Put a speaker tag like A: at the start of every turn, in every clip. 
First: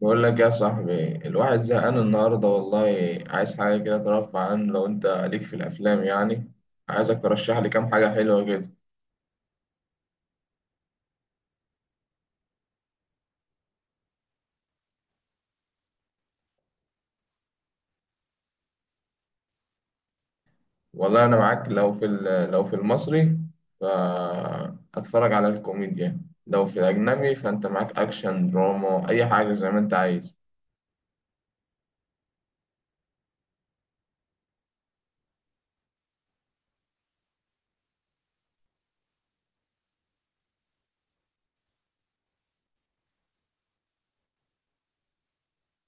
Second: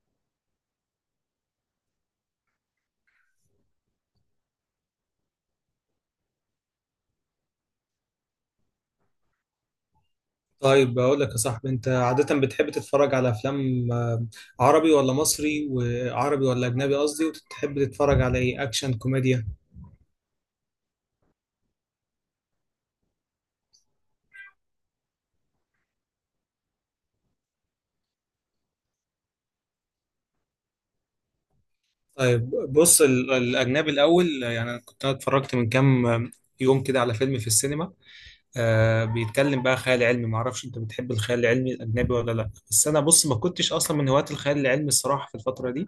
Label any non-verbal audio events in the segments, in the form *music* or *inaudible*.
A: بقول لك يا صاحبي، الواحد زهقان النهارده والله. عايز حاجة كده ترفع عنه، لو انت ليك في الافلام يعني. عايزك ترشح لي كام حاجة حلوة كده.
B: طيب، بقول لك يا صاحبي، انت عادة بتحب تتفرج على افلام عربي ولا مصري؟ وعربي ولا اجنبي قصدي؟ وتحب تتفرج على ايه، اكشن، كوميديا؟
A: والله انا معاك، لو في المصري فاتفرج على الكوميديا، لو في الاجنبي فانت معاك اكشن، دراما، اي حاجة زي ما انت عايز.
B: طيب بص، الاجنبي الاول. يعني انا كنت اتفرجت من كام يوم كده على فيلم في السينما. بيتكلم بقى خيال علمي. معرفش انت بتحب الخيال العلمي الاجنبي ولا لا، بس انا بص، ما كنتش اصلا من هواة الخيال العلمي الصراحة في الفترة دي.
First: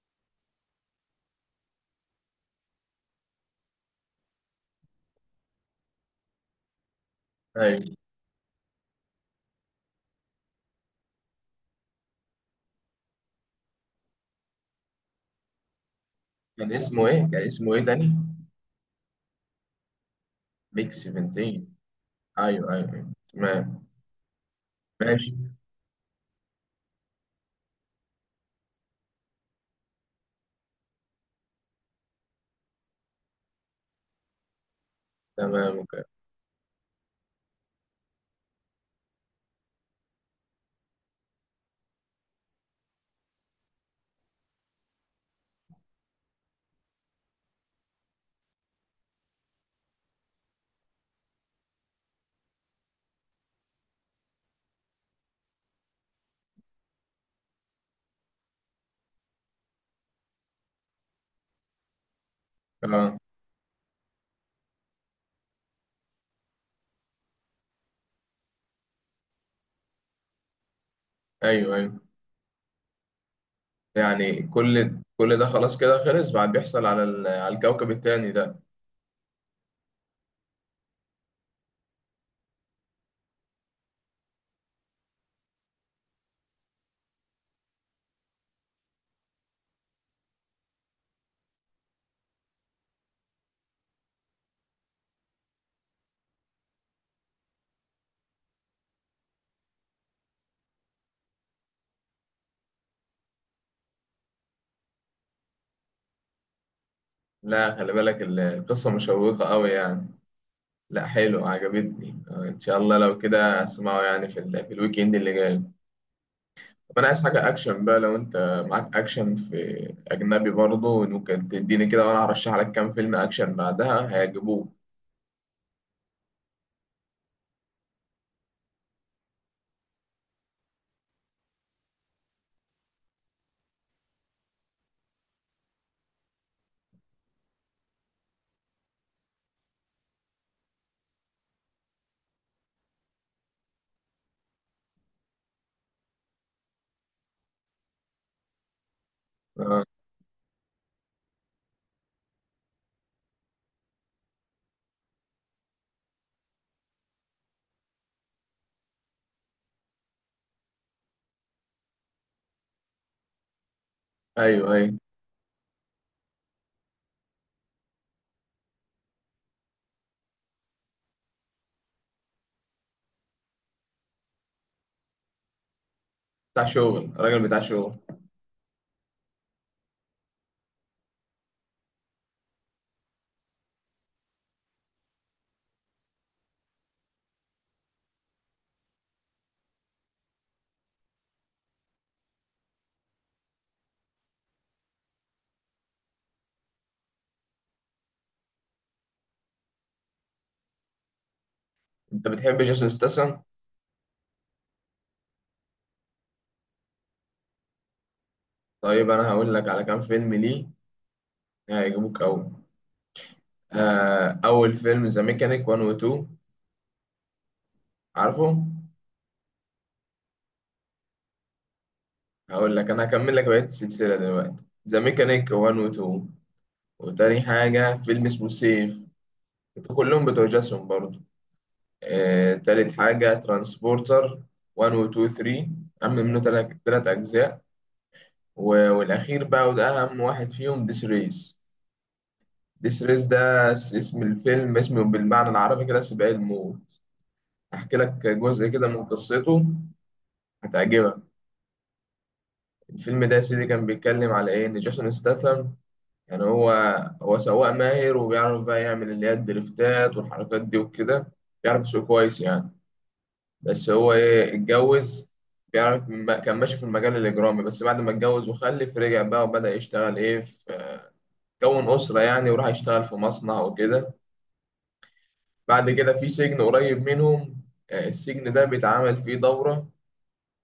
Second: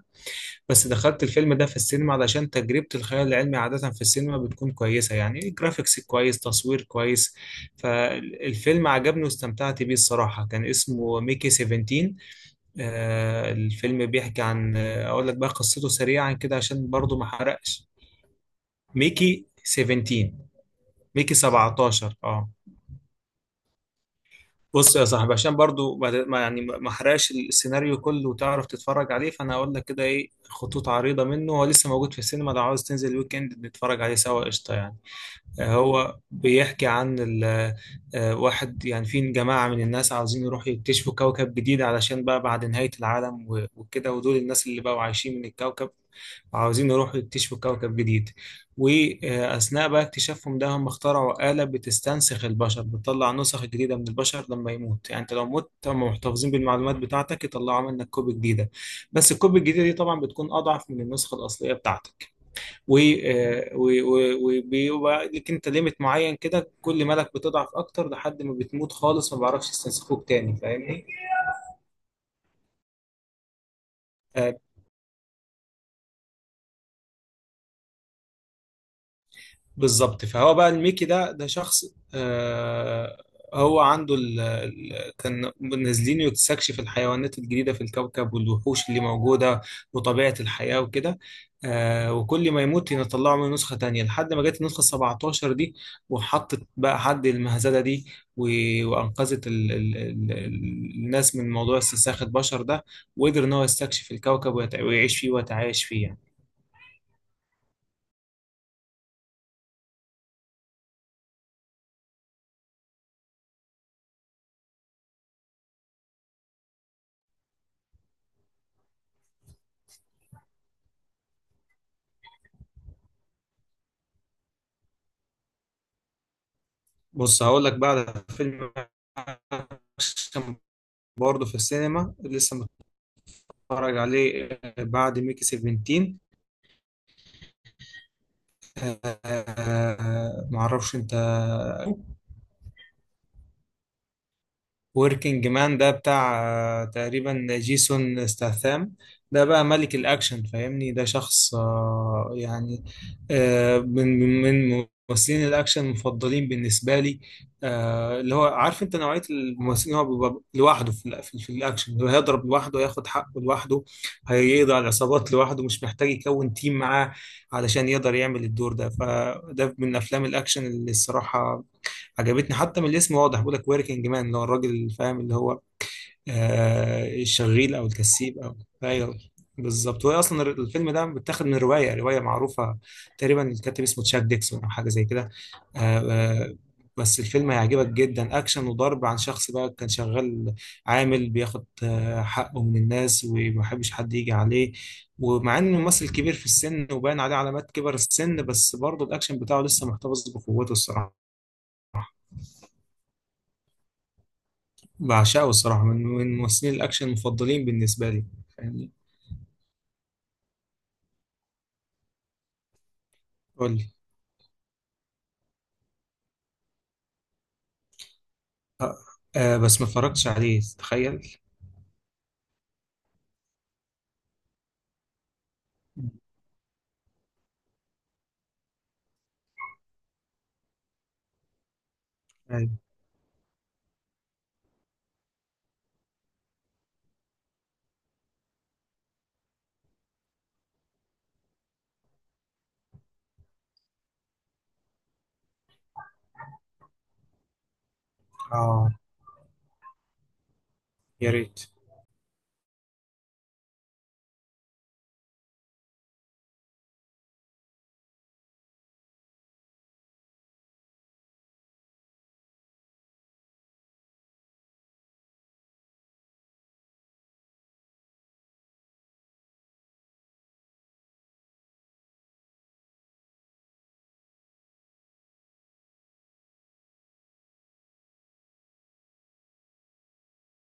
B: بس دخلت الفيلم ده في السينما علشان تجربة الخيال العلمي عادة في السينما بتكون كويسة، يعني جرافيكس كويس، تصوير كويس.
A: ايوه.
B: فالفيلم عجبني واستمتعت بيه الصراحة. كان اسمه ميكي 17. الفيلم بيحكي عن أقول لك بقى قصته سريعا كده
A: كان
B: عشان
A: اسمه
B: برضو
A: ايه؟
B: ما حرقش.
A: تاني؟
B: ميكي 17.
A: بيك
B: ميكي
A: 17؟
B: 17 اه.
A: ايوه، ايوه، أيوة. تمام.
B: بص يا صاحبي،
A: ماشي.
B: عشان برضو يعني ما احرقش السيناريو كله وتعرف تتفرج عليه، فانا هقول لك كده ايه خطوط عريضة منه. هو لسه موجود في السينما، لو عاوز تنزل الويك اند نتفرج عليه سوا قشطة يعني.
A: تمام، اوكي.
B: هو بيحكي عن واحد، يعني في جماعة من الناس عاوزين يروحوا يكتشفوا كوكب جديد علشان بقى بعد نهاية العالم وكده، ودول الناس اللي بقوا عايشين من الكوكب وعاوزين يروحوا يكتشفوا كوكب جديد. وأثناء بقى اكتشافهم ده هم اخترعوا آلة بتستنسخ البشر، بتطلع نسخ جديدة من البشر لما يموت، يعني انت لو مت هم محتفظين بالمعلومات بتاعتك يطلعوا منك كوبي جديدة. بس الكوبي الجديدة دي طبعا بتكون أضعف من النسخة الأصلية بتاعتك. و-
A: اه.
B: آه، و- و- وبيبقى لك انت ليميت معين كده، كل مالك بتضعف اكتر لحد ما بتموت خالص، ما بعرفش يستنسخوك تاني، فاهمني؟
A: ايوه، ايوه. يعني
B: آه،
A: كل ده، خلاص كده خلص، بعد بيحصل على الكوكب التاني ده؟
B: بالظبط. فهو بقى الميكي ده شخص. آه هو عنده ال ال كان نازلين يستكشف الحيوانات الجديدة في الكوكب والوحوش اللي موجودة وطبيعة الحياة وكده. وكل ما يموت يطلعوا منه نسخة تانية لحد ما جت النسخة 17 دي وحطت بقى حد المهزلة دي، وأنقذت ال ال ال الناس من موضوع استنساخ البشر ده، وقدر إن هو يستكشف الكوكب ويعيش فيه ويتعايش فيه يعني.
A: لا، خلي بالك، القصة مشوقة قوي يعني. لا، حلو، عجبتني. ان شاء الله لو كده اسمعه يعني في الويك اند اللي جاي. طب انا عايز حاجة اكشن بقى، لو انت معاك اكشن في اجنبي برضه، ممكن تديني كده، وانا هرشح لك كام فيلم اكشن بعدها هيعجبوك.
B: بص هقول لك بقى على فيلم اكشن برضه في السينما لسه متفرج عليه، بعد ميكي 17. آه، آه، معرفش انت وركينج مان ده بتاع تقريبا جيسون ستاثام. ده بقى
A: آه.
B: ملك الأكشن، فاهمني. ده شخص يعني من ممثلين الأكشن المفضلين بالنسبة لي، اللي هو عارف أنت نوعية الممثلين اللي هو بيبقى لوحده في في الأكشن، اللي هو هيضرب لوحده، ياخد حقه لوحده،
A: ايوه،
B: هيقضي على
A: ايوه.
B: العصابات لوحده، مش محتاج يكون تيم معاه علشان يقدر يعمل الدور ده. فده من أفلام الأكشن اللي الصراحة عجبتني. حتى من الاسم واضح، بيقول لك وركينج مان اللي هو الراجل، اللي فاهم اللي هو
A: بتاع شغل، راجل بتاع
B: الشغيل او
A: شغل.
B: الكسيب او... ايوه، بالظبط. وهي اصلا الفيلم ده متاخد من روايه معروفه. تقريبا الكاتب اسمه تشاك ديكسون او حاجه زي كده. آه آه بس الفيلم هيعجبك جدا، اكشن وضرب عن شخص بقى كان شغال، عامل بياخد حقه من الناس وما بيحبش حد يجي عليه. ومع انه ممثل كبير في السن وباين عليه علامات كبر السن، بس برضه الاكشن بتاعه لسه محتفظ بقوته الصراحه.
A: انت بتحب جيسون ستاثام؟
B: بعشقه الصراحة، من ممثلين الأكشن المفضلين بالنسبة لي، فاهمني.
A: طيب انا هقول لك على كام فيلم ليه هيعجبوك قوي.
B: قول لي.
A: أول فيلم ذا ميكانيك 1 و 2، عارفه؟
B: آه. بس ما اتفرجتش عليه تخيل.
A: هقول لك، أنا هكمل لك بقية السلسلة دلوقتي. ذا ميكانيك 1 و 2، وتاني حاجة فيلم اسمه سيف، كلهم بتوع جاسون برضه.
B: يعني.
A: تالت حاجة ترانسبورتر 1 و 2 3، عم منه تلات أجزاء. والأخير بقى، وده أهم واحد فيهم، ديس ريس. ديس ريس ده اسم الفيلم، اسمه بالمعنى العربي كده سباق الموت. أحكي لك جزء كده
B: آه.
A: من قصته، هتعجبك.
B: يا ريت.
A: الفيلم ده يا سيدي كان بيتكلم على ايه، ان جيسون ستاثام يعني هو سواق ماهر، وبيعرف بقى يعمل اللي هي الدريفتات والحركات دي وكده، بيعرف يسوق كويس يعني. بس هو ايه، اتجوز. بيعرف كان ماشي في المجال الاجرامي، بس بعد ما اتجوز وخلف رجع بقى وبدأ يشتغل ايه في، كون أسرة يعني، وراح يشتغل في مصنع وكده. بعد كده في سجن قريب منهم. السجن ده بيتعمل فيه دورة،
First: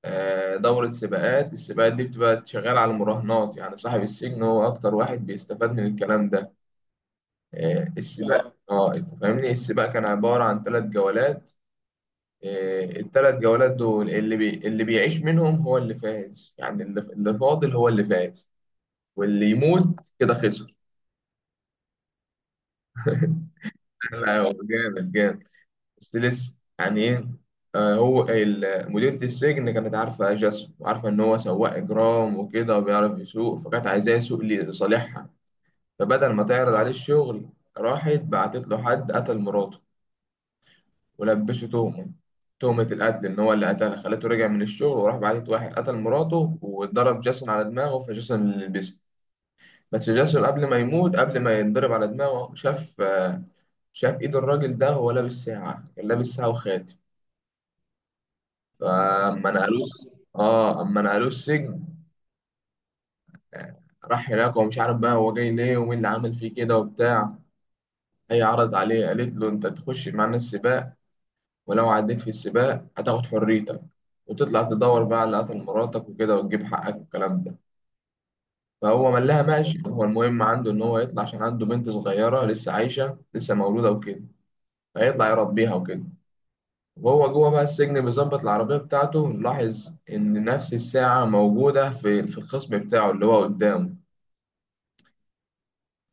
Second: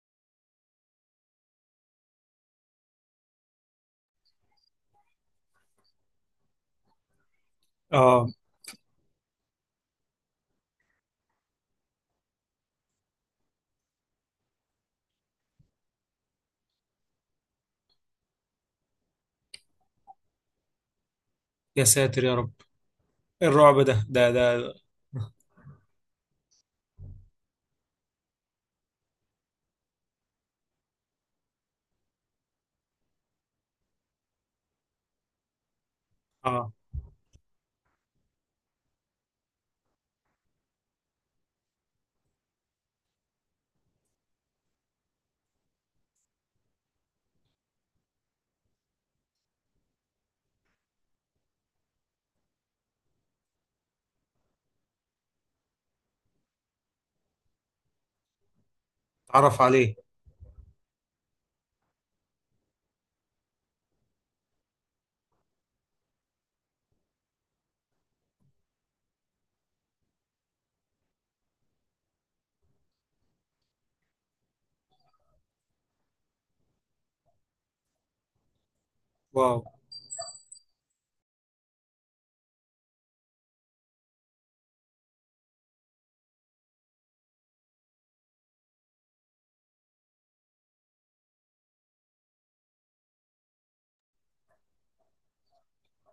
A: دورة سباقات. السباقات دي بتبقى شغالة على المراهنات، يعني صاحب السجن هو أكتر واحد بيستفاد من الكلام ده.
B: آه.
A: السباق. اه، اه، انت فاهمني، السباق كان عبارة عن ثلاث جولات. الثلاث جولات دول اللي اللي بيعيش منهم هو اللي فاز، يعني اللي فاضل هو اللي فاز، واللي يموت كده خسر.
B: يا ساتر يا رب، إيه الرعب ده
A: *laughs*
B: ده
A: لا، هو
B: ده
A: جامد جامد، بس لسه يعني ايه. مديرة السجن كانت عارفة جاسم وعارفة إن هو سواق إجرام وكده وبيعرف يسوق، فكانت عايزاه يسوق لصالحها. فبدل ما
B: آه.
A: تعرض عليه الشغل، راحت بعتت له حد قتل مراته، ولبشه تهمة، تهمة القتل، إن هو اللي قتلها. خلته رجع من الشغل، وراح بعتت واحد قتل مراته، واتضرب جاسون على دماغه، فجاسون اللي لبسه. بس جاسون قبل ما يموت، قبل ما يتضرب على دماغه، شاف، شاف إيد الراجل ده وهو لابس ساعة، كان لابس ساعة وخاتم. فأما
B: اتعرف
A: نقلوه،
B: عليه؟
A: اه، اما نقلوه السجن، راح هناك ومش عارف بقى هو جاي ليه ومين اللي عامل فيه كده وبتاع. هي عرض عليه، قالت له: انت تخش معانا السباق، ولو عديت في السباق هتاخد حريتك، وتطلع تدور بقى على اللي قتل مراتك وكده، وتجيب حقك والكلام ده. فهو ملاها
B: واو.
A: ماشي، هو المهم عنده إن هو يطلع، عشان عنده بنت صغيرة لسه عايشة، لسه مولودة وكده، فيطلع يربيها وكده. وهو جوه بقى السجن بيظبط العربية بتاعته، لاحظ إن نفس الساعة موجودة في الخصم بتاعه اللي هو قدامه.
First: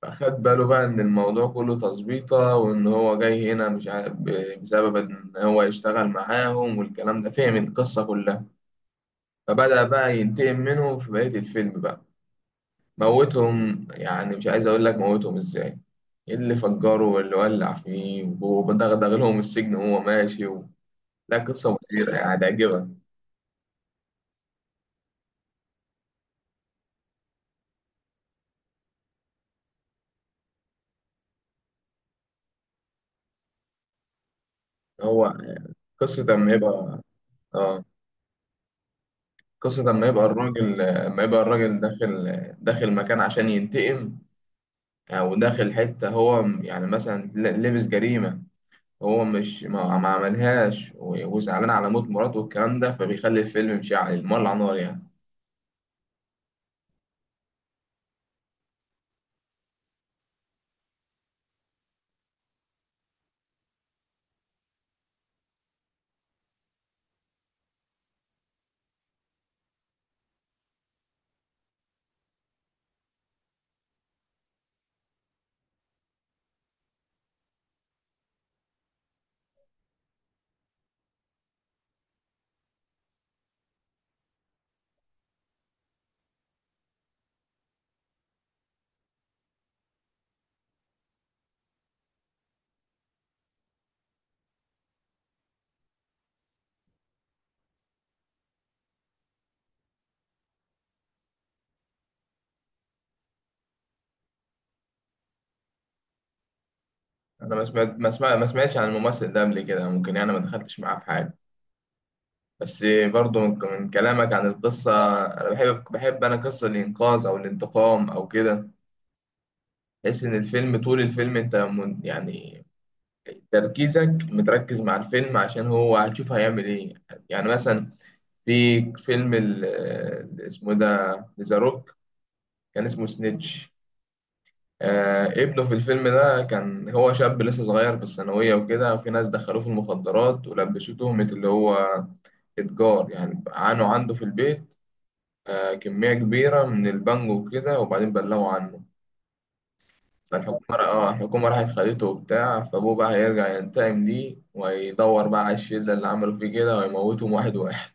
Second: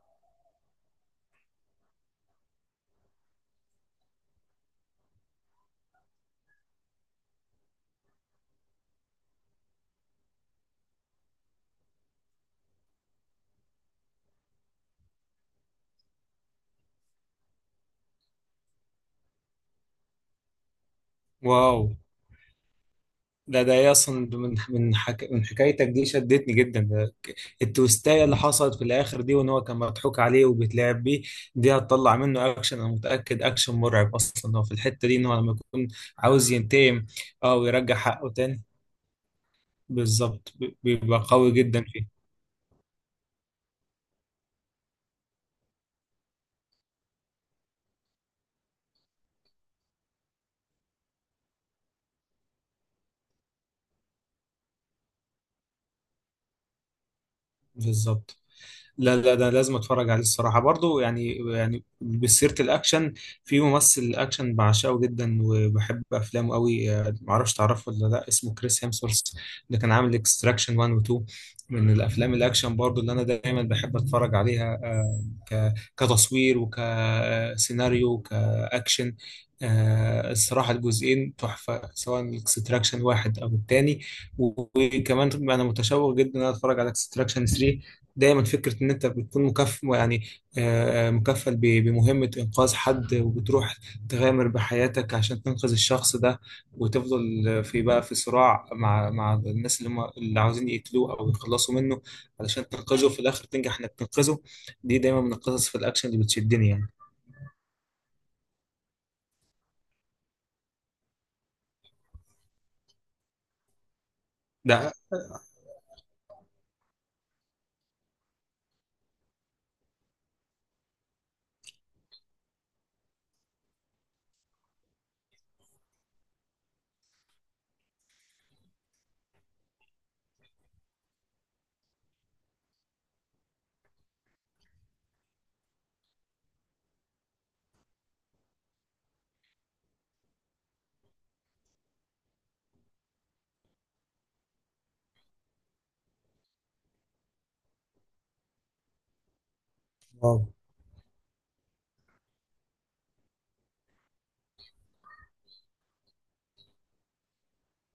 A: فخد باله بقى إن الموضوع كله تظبيطة، وإن هو جاي هنا مش عارف بسبب إن هو يشتغل معاهم والكلام ده، فهم القصة كلها. فبدأ بقى ينتقم منهم في بقية الفيلم بقى، موتهم. يعني مش عايز أقول لك موتهم إزاي، إيه اللي فجره واللي ولع فيه ودغدغ لهم السجن وهو ماشي لا، قصة
B: واو.
A: مثيرة يعني، هتعجبك.
B: ده ده إيه اصلا ده، من من حكايتك دي شدتني جدا. التويستاية اللي حصلت في الاخر دي، وان هو كان مضحوك عليه وبيتلعب بيه، دي هتطلع منه اكشن انا متاكد. اكشن مرعب اصلا هو في الحته دي، ان
A: هو
B: هو لما يكون
A: قصة
B: عاوز
A: لما يبقى
B: ينتقم اه
A: آه
B: ويرجع حقه تاني.
A: قصة لما يبقى
B: بالظبط
A: الراجل
B: بيبقى
A: لما يبقى
B: قوي
A: الراجل
B: جدا فيه.
A: داخل مكان عشان ينتقم، أو داخل حتة هو يعني مثلا لبس جريمة، هو مش ما عملهاش، وزعلان على موت مراته والكلام ده، فبيخلي الفيلم مشعل مولع نار يعني.
B: بالظبط. لا لا، ده لازم اتفرج عليه الصراحه برضو، يعني بسيره الاكشن. في ممثل اكشن بعشقه جدا وبحب افلامه قوي، معرفش تعرفه ولا لا، اسمه كريس هيمسورث، اللي كان عامل اكستراكشن 1 و 2. من الافلام الاكشن برضو اللي انا دايما بحب اتفرج عليها، كتصوير وكسيناريو وكاكشن. الصراحة الجزئين تحفة، سواء الاكستراكشن واحد أو التاني. وكمان أنا متشوق جدا إن أنا أتفرج على اكستراكشن 3. دايما فكرة إن أنت بتكون مكفل يعني، مكفل بمهمة إنقاذ حد، وبتروح تغامر بحياتك عشان تنقذ الشخص ده، وتفضل في بقى في صراع مع الناس اللي هم اللي عاوزين يقتلوه أو يخلصوا منه، علشان تنقذه في الآخر تنجح إنك تنقذه. دي دايما من القصص في الأكشن اللي بتشدني يعني.
A: انا ما سمعت ما سمع ما سمعتش عن الممثل ده قبل كده، ممكن يعني ما دخلتش معاه في حاجه، بس برضو من كلامك عن القصه،
B: ده.
A: انا بحب قصه الانقاذ او الانتقام او كده. تحس ان الفيلم، طول الفيلم انت من يعني تركيزك متركز مع الفيلم، عشان هو هتشوف هيعمل ايه. يعني مثلا في فيلم اسمه إيه ده، ذا روك، كان اسمه سنيتش. ابنه في الفيلم ده كان هو شاب لسه صغير في الثانوية وكده، وفي ناس دخلوه في المخدرات ولبسوه تهمة اللي هو إتجار يعني، عانوا عنده في البيت كمية كبيرة من البانجو وكده، وبعدين بلغوا عنه.
B: واو.
A: فالحكومة اه الحكومة راحت خدته وبتاع، فأبوه بقى هيرجع ينتقم ليه، ويدور بقى على الشلة اللي عملوا فيه كده ويموتهم واحد واحد.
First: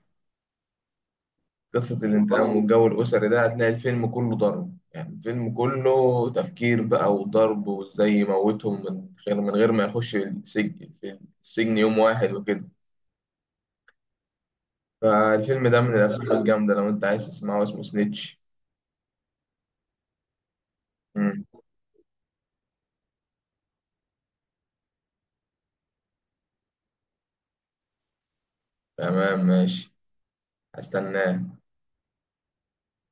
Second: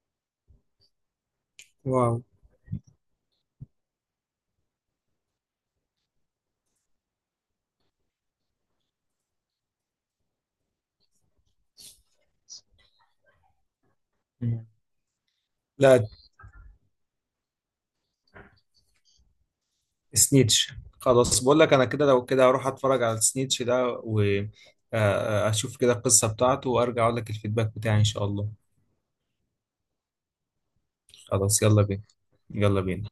A: قصة
B: واو.
A: الانتقام والله، والجو الأسري ده، هتلاقي الفيلم كله ضرب يعني، الفيلم كله تفكير بقى وضرب وازاي يموتهم من غير ما يخش السجن، في السجن يوم واحد وكده.
B: مم.
A: فالفيلم ده من
B: لا.
A: الأفلام الجامدة، لو أنت عايز تسمعه اسمه سنيتش.
B: سنيتش. خلاص
A: مم.
B: بقول لك انا كده، لو كده اروح اتفرج على سنيتش ده واشوف كده القصة بتاعته وارجع اقول لك الفيدباك بتاعي ان شاء الله.
A: تمام، ماشي، هستناه.
B: خلاص، يلا بينا، يلا بينا.